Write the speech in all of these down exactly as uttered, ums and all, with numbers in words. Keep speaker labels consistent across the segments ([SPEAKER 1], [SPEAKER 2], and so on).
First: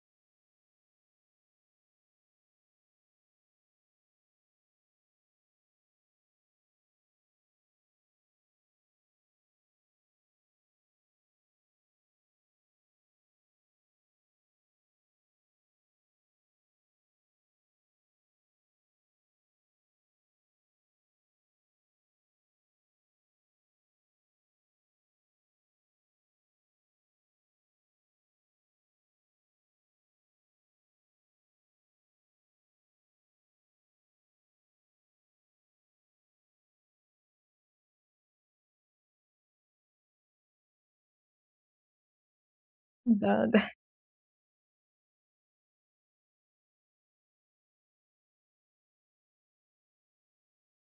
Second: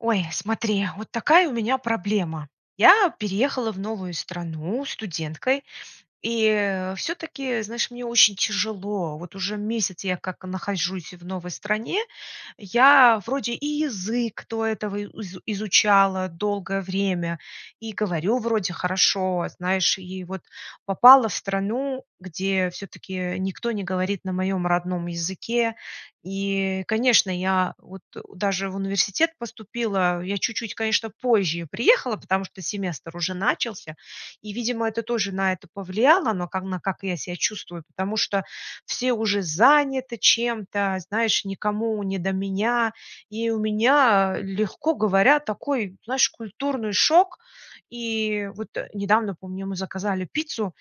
[SPEAKER 1] Ой, смотри, вот такая у меня проблема. Я переехала в новую страну студенткой, и всё-таки, знаешь, мне очень тяжело. Вот уже месяц я как нахожусь в новой стране, я вроде и язык до этого и изу изучала долгое время, и говорю вроде хорошо, знаешь, и вот попала в страну, где всё-таки никто не говорит на моем родном языке. И, конечно, я вот даже в университет поступила. Я чуть-чуть, конечно, позже приехала, потому что семестр уже начался, и, видимо, это тоже на это повлияло, но ка на как я ся чувствую, потому что все уже заняты чем-то, знаешь, никому не до меня.
[SPEAKER 2] Да,
[SPEAKER 1] И у
[SPEAKER 2] да.
[SPEAKER 1] меня, легко говоря, такой, знаешь, культурный шок. И вот недавно, помню, мы заказали пиццу,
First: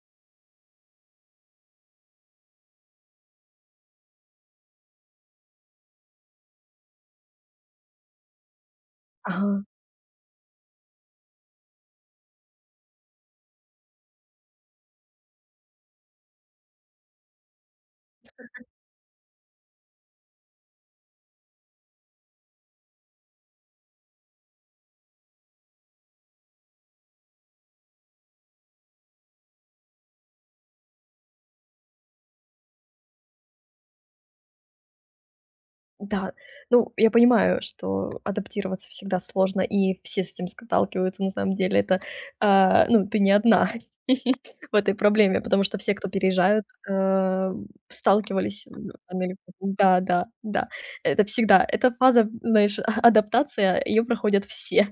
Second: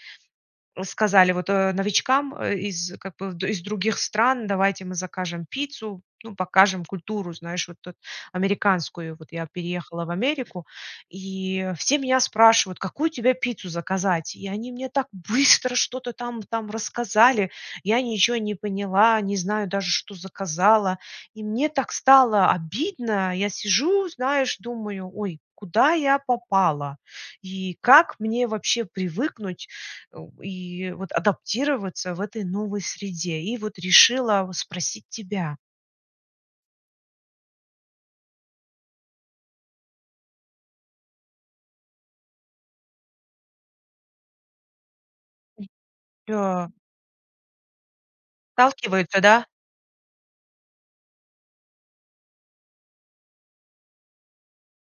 [SPEAKER 1] м, сказали, вот, э, новичкам, э, из, как бы, в из других стран: "Давайте мы закажем пиццу, ну, покажем культуру, знаешь, вот эт американскую". Вот я
[SPEAKER 2] Ага.
[SPEAKER 1] переехала в Америку, и все меня спрашивают: "Какую тебе пиццу заказать?" И они мне так быстро что-то там там рассказали, я
[SPEAKER 2] И
[SPEAKER 1] ничё
[SPEAKER 2] что
[SPEAKER 1] не
[SPEAKER 2] ты?
[SPEAKER 1] поняла, не знаю даже, что заказала. И мне так стало обидно, я сижу, знаешь, думаю: ой, куда я попала? И как мне вообще привыкнуть, о, и вот адаптироваться в этой новой среде? И вот решила в спросить тебя.
[SPEAKER 2] Да, ну, я понимаю, что адаптироваться всегда сложно, и все с этим сталкиваются. На самом деле, это, э, ну, ты не одна в этой проблеме, потому
[SPEAKER 1] М,
[SPEAKER 2] что все, кто переезжают,
[SPEAKER 1] да.
[SPEAKER 2] э, сталкивались в
[SPEAKER 1] Сталкиваются,
[SPEAKER 2] Америке
[SPEAKER 1] да?
[SPEAKER 2] Да-да, да, это всегда. Эта фаза, знаешь, а адаптация- ее проходят все.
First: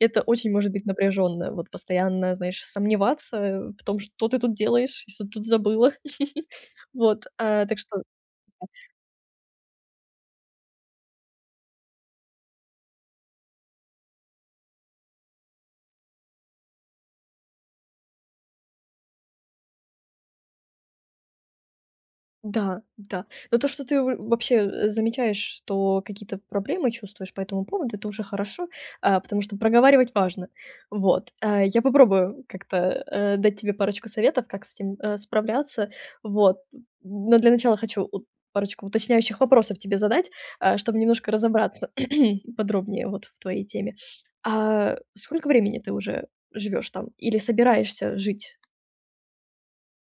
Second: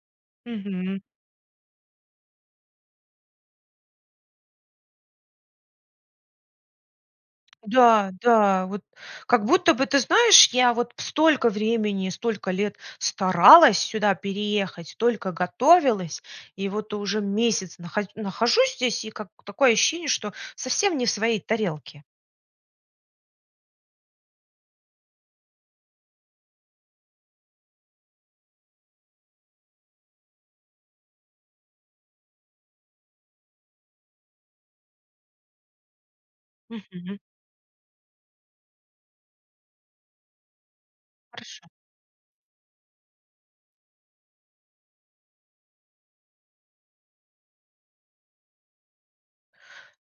[SPEAKER 2] Это очень может быть
[SPEAKER 1] Мгм.
[SPEAKER 2] напряженное, вот, постоянно, знаешь, сомневаться в том, что ты тут делаешь, и что ты тут забыла. Вот, э, так что
[SPEAKER 1] Да, да,
[SPEAKER 2] Да.
[SPEAKER 1] вот, как будто бы, ты знаешь, я вот столько времени, столько лет старалась сюда переехать, столько готовилась, и вот уже месяц наха нахожусь здесь, и как такое ощущение, что совсем не в своей тарелке.
[SPEAKER 2] Да, да. Но то, что ты в вообще замечаешь, что какие-то проблемы, чувствуешь по этому поводу- это уже хорошо, э, потому что проговаривать важно. Вот. Э, я попробую как-то, э, дать тебе парочку советов, как с этим, э, справляться, вот.
[SPEAKER 1] Мгм.
[SPEAKER 2] Но для начала хочу ут парочку уточняющих вопросов тебе задать, э, чтоб немножко
[SPEAKER 1] Хорошо.
[SPEAKER 2] разобраться подробнее, вот, в твоей теме. А, сколько времени ты уже живешь там, или собираешься жить?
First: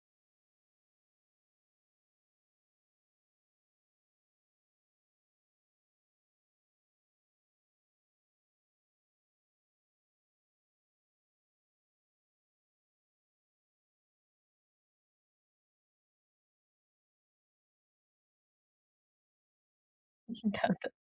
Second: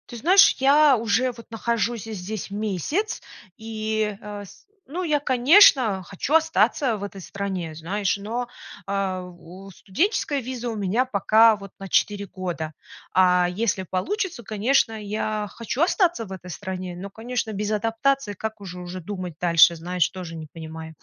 [SPEAKER 1] Ты знаешь, я уже, вот, нахожусь здесь месяц, и, э, с ну, я, конечно, хочу остаться в этой стране, знаешь, но, э, о, студенческая виза у меня пока вот на четыре года, а если получится, конечно, я хочу остаться в этой стране, но, конечно, без адаптации как уже уже думать дальше, знаешь, тоже не
[SPEAKER 2] Да-да.
[SPEAKER 1] понимаю.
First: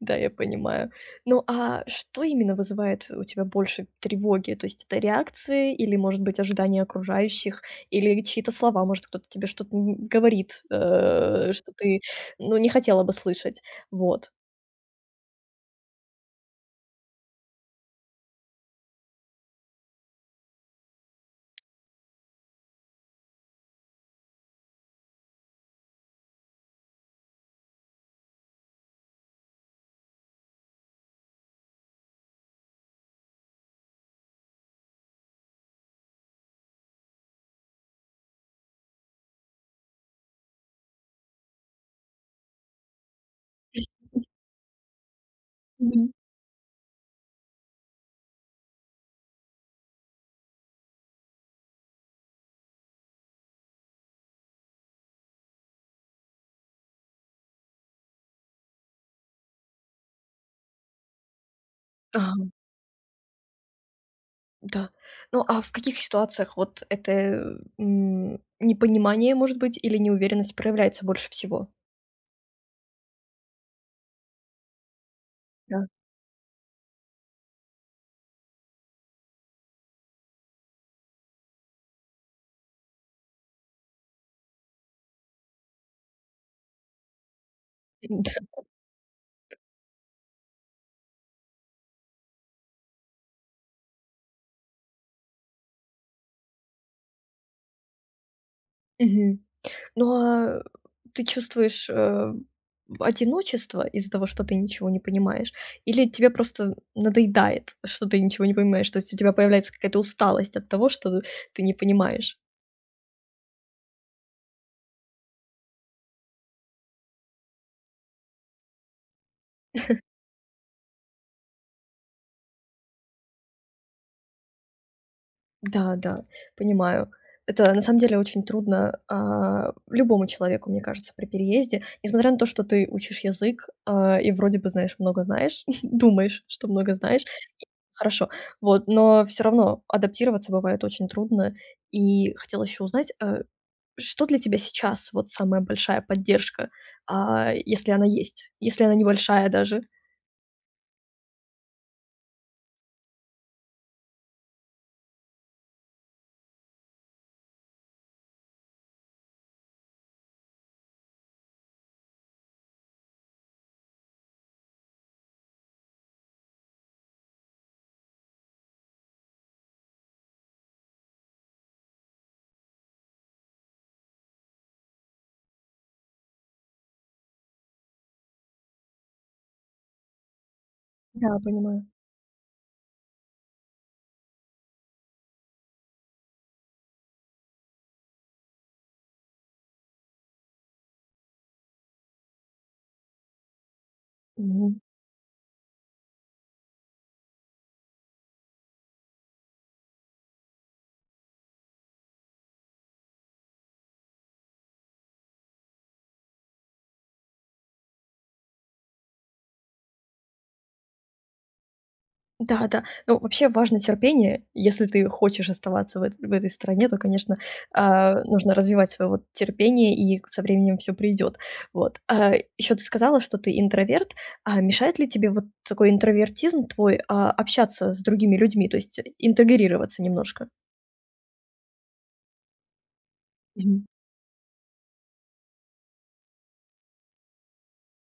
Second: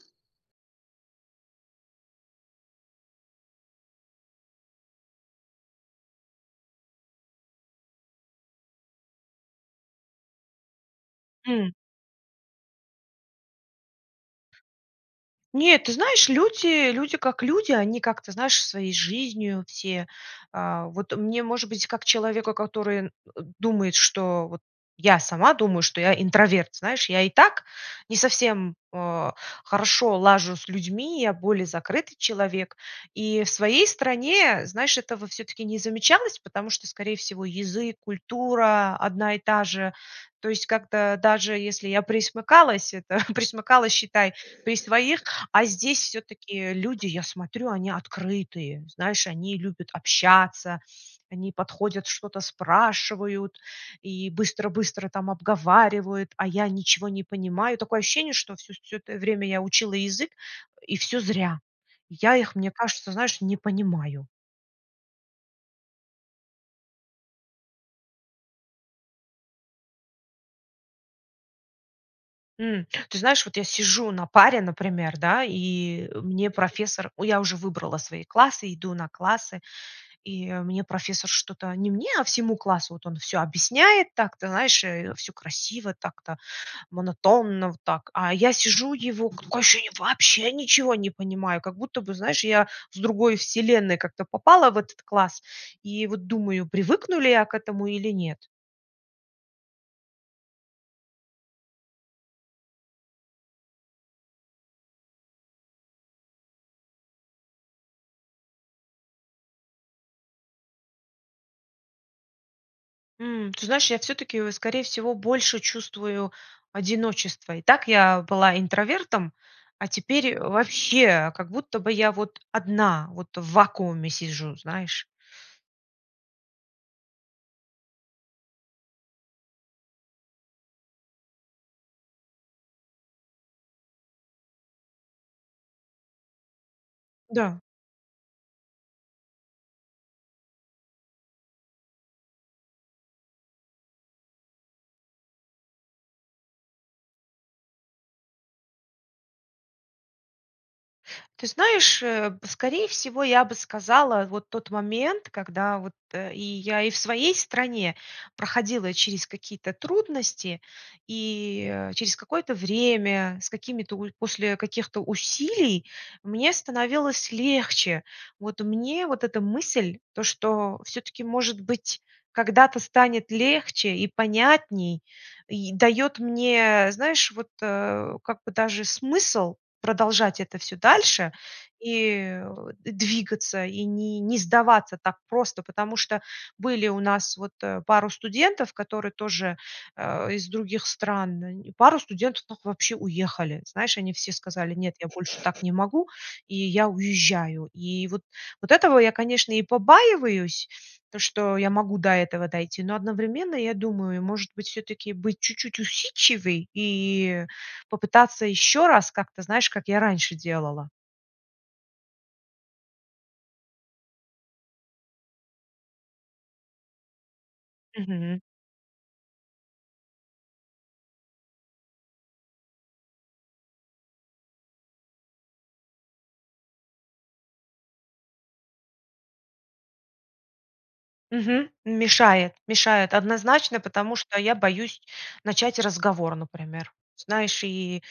[SPEAKER 2] Да, я понимаю. Ну а что именно вызывает у тебя больше тревоги? То есть это реакции или, может быть, ожидания окружающих, или чьи-то слова? Может, кто-то тебе что-то н говорит, э, что
[SPEAKER 1] М.
[SPEAKER 2] ты, ну, не хотела бы слышать? Вот.
[SPEAKER 1] Нет, ты знаешь, люди люди, как люди, они как-то, знаешь, своей жизнью все, э. Вот мне, может быть, как человеку, который, э, думает, что вот я сама думаю, что я интроверт, знаешь, я и так не совсем, э, хорошо лажу с людьми, я более закрытый человек. И в своей стране, знаешь, этого всё-таки не замечалось, потому что, скорее всего, язык, культура одна и та же. То есть как-то даже если я пресмыкалась, это пресмыкалась, считай, при своих, а здесь
[SPEAKER 2] Мгм.
[SPEAKER 1] всё-таки люди, я смотрю, они открытые. Знаешь, они любят общаться, они подходят, что-то спрашивают и быстро-быстро там обговаривают, а я ничего не понимаю. Такое ощущение, что всё всё это время я учила язык, э, и всё зря. Я
[SPEAKER 2] Ага.
[SPEAKER 1] их, мне кажется, знаешь, не понимаю.
[SPEAKER 2] Да. Ну, а в каких ситуациях вот это, э, м, непонимание, может быть, или неуверенность, проявляется больше всего?
[SPEAKER 1] М, ты знаешь, вот я сижу на паре, например, да,
[SPEAKER 2] Да.
[SPEAKER 1] и, э, мне профессор у, я уже выбрала свои классы, иду на классы, и мне профессор что-то- не мне, а всему классу- вот он всё объясняет так-то, знаешь, э, всё красиво так-то, монотонно вот так, а
[SPEAKER 2] Н-да.
[SPEAKER 1] я сижу его, такое ощущение, вообще ничего не понимаю! Как будто бы, знаешь, я с другой вселенной как-то попала в этот класс и, вот, думаю: привыкну ли я к этому или нет.
[SPEAKER 2] Мгм. Но а ты чувствуешь, э, одиночество из-за того, что ты ничего не понимаешь? Или тебе просто надоедает, что ты ничего не понимаешь? То есть у тебя появляется какая-то усталость от того, что ты не понимаешь?
[SPEAKER 1] М, ты знаешь, я, всё-таки, э, скорее всего, больше чувствую одиночество. И так я была интровертом, а теперь, э, вообще, как будто бы я вот одна, вот в вакууме сижу, знаешь.
[SPEAKER 2] Да, да, понимаю. Это, на самом деле, очень трудно, а, любому человеку, мне кажется, при переезде. Несмотря на то, что ты учишь язык, э, и вроде бы, знаешь, много знаешь- думаешь, что много знаешь.
[SPEAKER 1] Да.
[SPEAKER 2] Хорошо, вот, но всё равно адаптироваться бывает очень трудно. И хотела ещё узнать, э, что для тебя сейчас, вот, самая большая поддержка, а, если она есть? Если она небольшая даже?
[SPEAKER 1] Ты знаешь, э, б скорее всего, я бы сказала, вот тот момент, когда вот, э и я и в своей стране проходила через какие-то трудности и, э, через какое-то время, с какими-то уль после каких-то усилий мне становилось легче. Вот мне вот эта мысль, то, что всё-таки, может быть, когда-то станет легче и понятней, и даёт мне, знаешь, вот, э, как бы даже смысл продолжать это всё дальше,
[SPEAKER 2] Да, понимаю.
[SPEAKER 1] и, э, о двигаться, и не не сдаваться так просто, потому что были у нас вот, э, пару студентов, которые тоже, э, из других стран они, и пару студентов так вообще уехали. Знаешь, они все сказали:
[SPEAKER 2] Мгм.
[SPEAKER 1] "Нет, я больше так не могу и я уезжаю". И вот, вот этого я, конечно, и побаиваюсь- то, что я могу до этого дойти, но одновременно я думаю: может быть, всё-таки быть чуть-чуть усидчивей и попытаться ещё раз как-то, знаешь, как я раньше делала?
[SPEAKER 2] Да-да. Ну, вообще важно терпение. Если ты хочешь оставаться в это в этой стране, то, конечно, а,
[SPEAKER 1] Мгм.
[SPEAKER 2] нужно развивать своё вот терпение, и со временем всё придет. Вот. А ещё ты сказала, что ты интроверт. А мешает ли тебе вот такой интровертизм твой, а, общаться с другими людьми, то есть и интегрироваться немножко?
[SPEAKER 1] Мгм. Мешает, мешает однозначно,
[SPEAKER 2] Мгм.
[SPEAKER 1] потому что я боюсь начать разговор, например. Знаешь, и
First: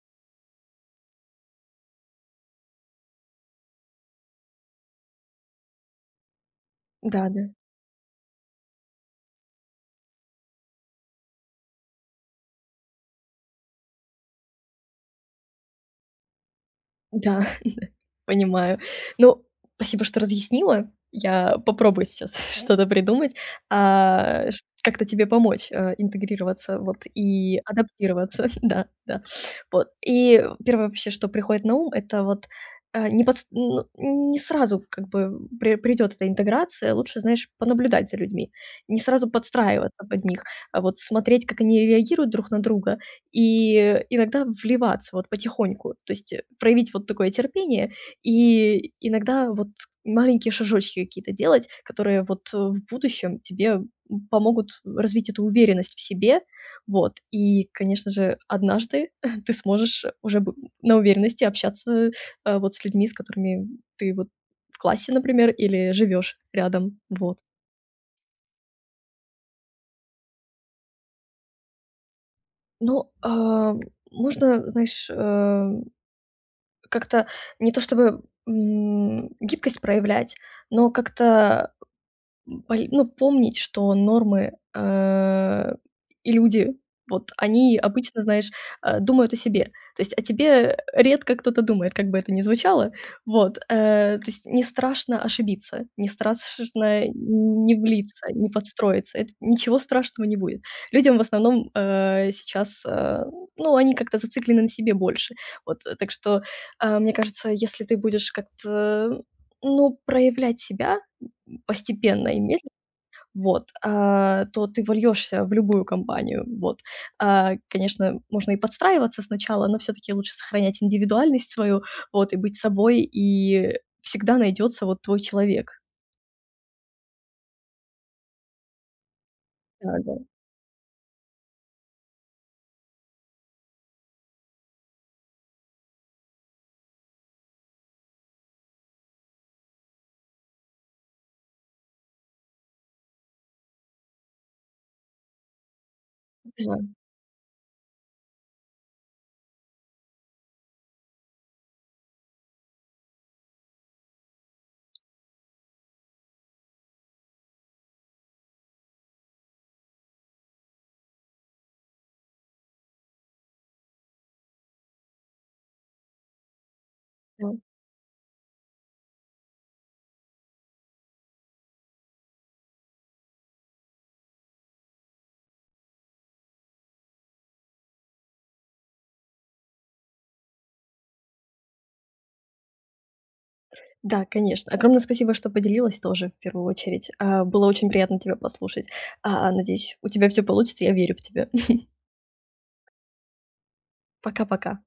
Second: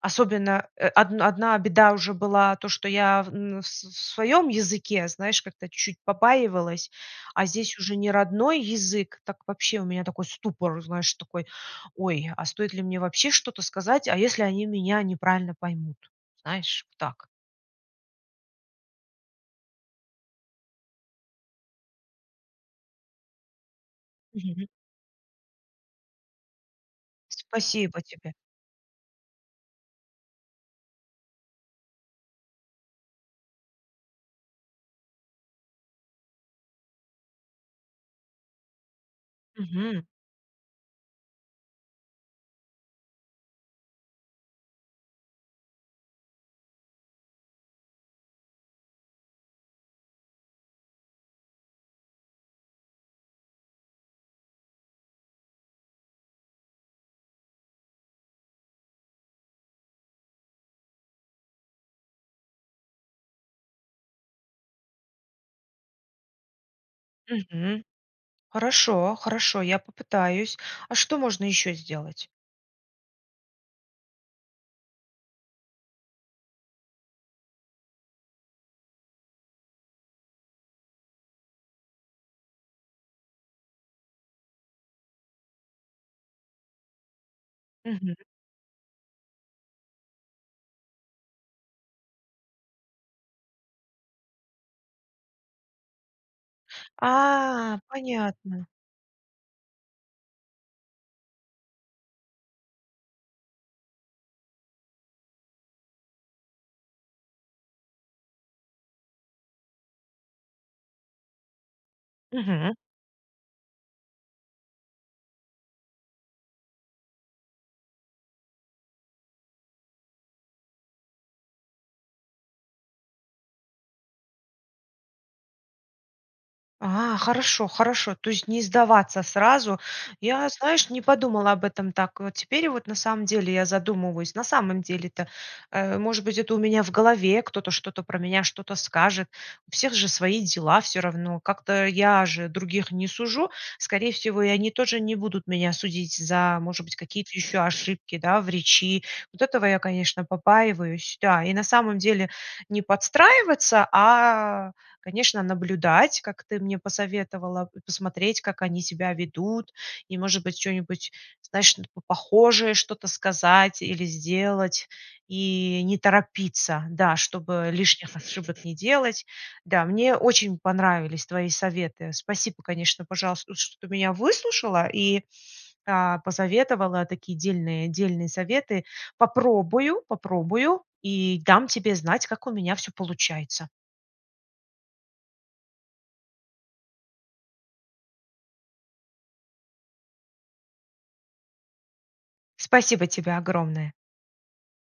[SPEAKER 1] особенно, э, одн одна беда уже была то, что я в н с с своём языке, знаешь, как-то чуть побаивалась, а
[SPEAKER 2] Да-да.
[SPEAKER 1] здесь уже не родной язык, так вообще у меня такой ступор, знаешь, такой: ой, а стоит ли мне вообще что-то сказать? А если они меня неправильно поймут? Знаешь, так.
[SPEAKER 2] Да-да, понимаю. Ну, спасибо, что разъяснила. Я попробую сейчас что-то придумать, а, чт
[SPEAKER 1] Мгм.
[SPEAKER 2] как-то тебе помочь, а, интегрироваться вот и
[SPEAKER 1] Супасибо тебе.
[SPEAKER 2] адаптироваться, да, да. Вот, и первое вообще, что приходит на ум, это вот, э, не подс ну не сразу, как бы, пре придёт эта интеграция. Лучше, знаешь, понаблюдать за людьми, Не сразу подстраиваться
[SPEAKER 1] Мгм.
[SPEAKER 2] под них, а, вот смотреть, как они реагируют друг на друга, и иногда в вливаться вот потихоньку. То есть проявить вот такое терпение и иногда вот маленькие шажочки какие-то делать, которые вот, э, в будущем тебе, м, помогут развить эту уверенность в себе. Вот. И, конечно же, однажды ты сможешь уже б на уверенности общаться, э, вот с людьми, с которыми ты вот в классе, например, или живёшь рядом. Вот.
[SPEAKER 1] Мгм. Хорошо, хорошо, я попытаюсь. А что можно ещё сделать?
[SPEAKER 2] Ну, а, м, можно, знаешь, а, как-то, не то чтобы, м, гибкость проявлять, но как-то, м, поли ну, помнить, что нормы, э, и люди- вот они
[SPEAKER 1] Мгм.
[SPEAKER 2] обычно, знаешь, а, думают о себе. То есть о тебе редко кто-то думает, как бы это ни звучало. Вот. Э, то есть не страшно ошибиться, не страс шно, э, н не
[SPEAKER 1] А,
[SPEAKER 2] влиться, не
[SPEAKER 1] понятно.
[SPEAKER 2] подстроиться. Это ничего страшного не будет. Людям в основном, э, сейчас, а ну, они как-то зациклены на себе больше. Вот. Так что, а, мне кажется, если ты будешь как-то, ну, проявлять себя, м, постепенно и медле
[SPEAKER 1] Мгм.
[SPEAKER 2] вот, а, то ты вольёшься в любую компанию, вот. А, конечно, можно и подстраиваться сначала, но всё-таки лучше сохранять индивидуальность свою вот и быть собой, и, э, всегда найдётся вот твой человек.
[SPEAKER 1] А, хорошо, хорошо. То есть не сдаваться сразу.
[SPEAKER 2] Да, да.
[SPEAKER 1] Я, знаешь, не подумала об этом так вот. Теперь вот на самом деле я задумываюсь. На самом деле-то, э, может быть, это у меня в голове кто-то что-то про меня что-то скажет, у всех же свои дела всё равно, как-то я же других не сужу, скорее всего, и они тоже не будут меня судить за,
[SPEAKER 2] Да,
[SPEAKER 1] может
[SPEAKER 2] м.
[SPEAKER 1] быть, какие-то ещё ошибки, да, в речи. Вот этого я, конечно, побаиваюсь. Да, и на самом деле не подстраиваться, а, конечно, наблюдать, как ты мне посоветовала, п посмотреть, как они себя ведут, и, может быть, чё-нибудь, знаешь, ну по похожее что-то сказать или сделать и не торопиться, да,
[SPEAKER 2] Да.
[SPEAKER 1] чтобы, э, лишних ошибок не делать. Да, мне очень понравились твои советы. Спасибо, конечно, пожалуйс чт что ты меня выслушала и, а, посоветовала такие дельные, дельные советы. Попробую, попробую и дам тебе знать, как у меня всё получается.
[SPEAKER 2] Да, конечно. Огромное спасибо, что поделилась тоже в первую очередь. А, было очень приятно тебя послушать. А, надеюсь, у тебя всё получится, я верю в тебя.
[SPEAKER 1] Спасибо тебе огромное.
[SPEAKER 2] Пока-пока.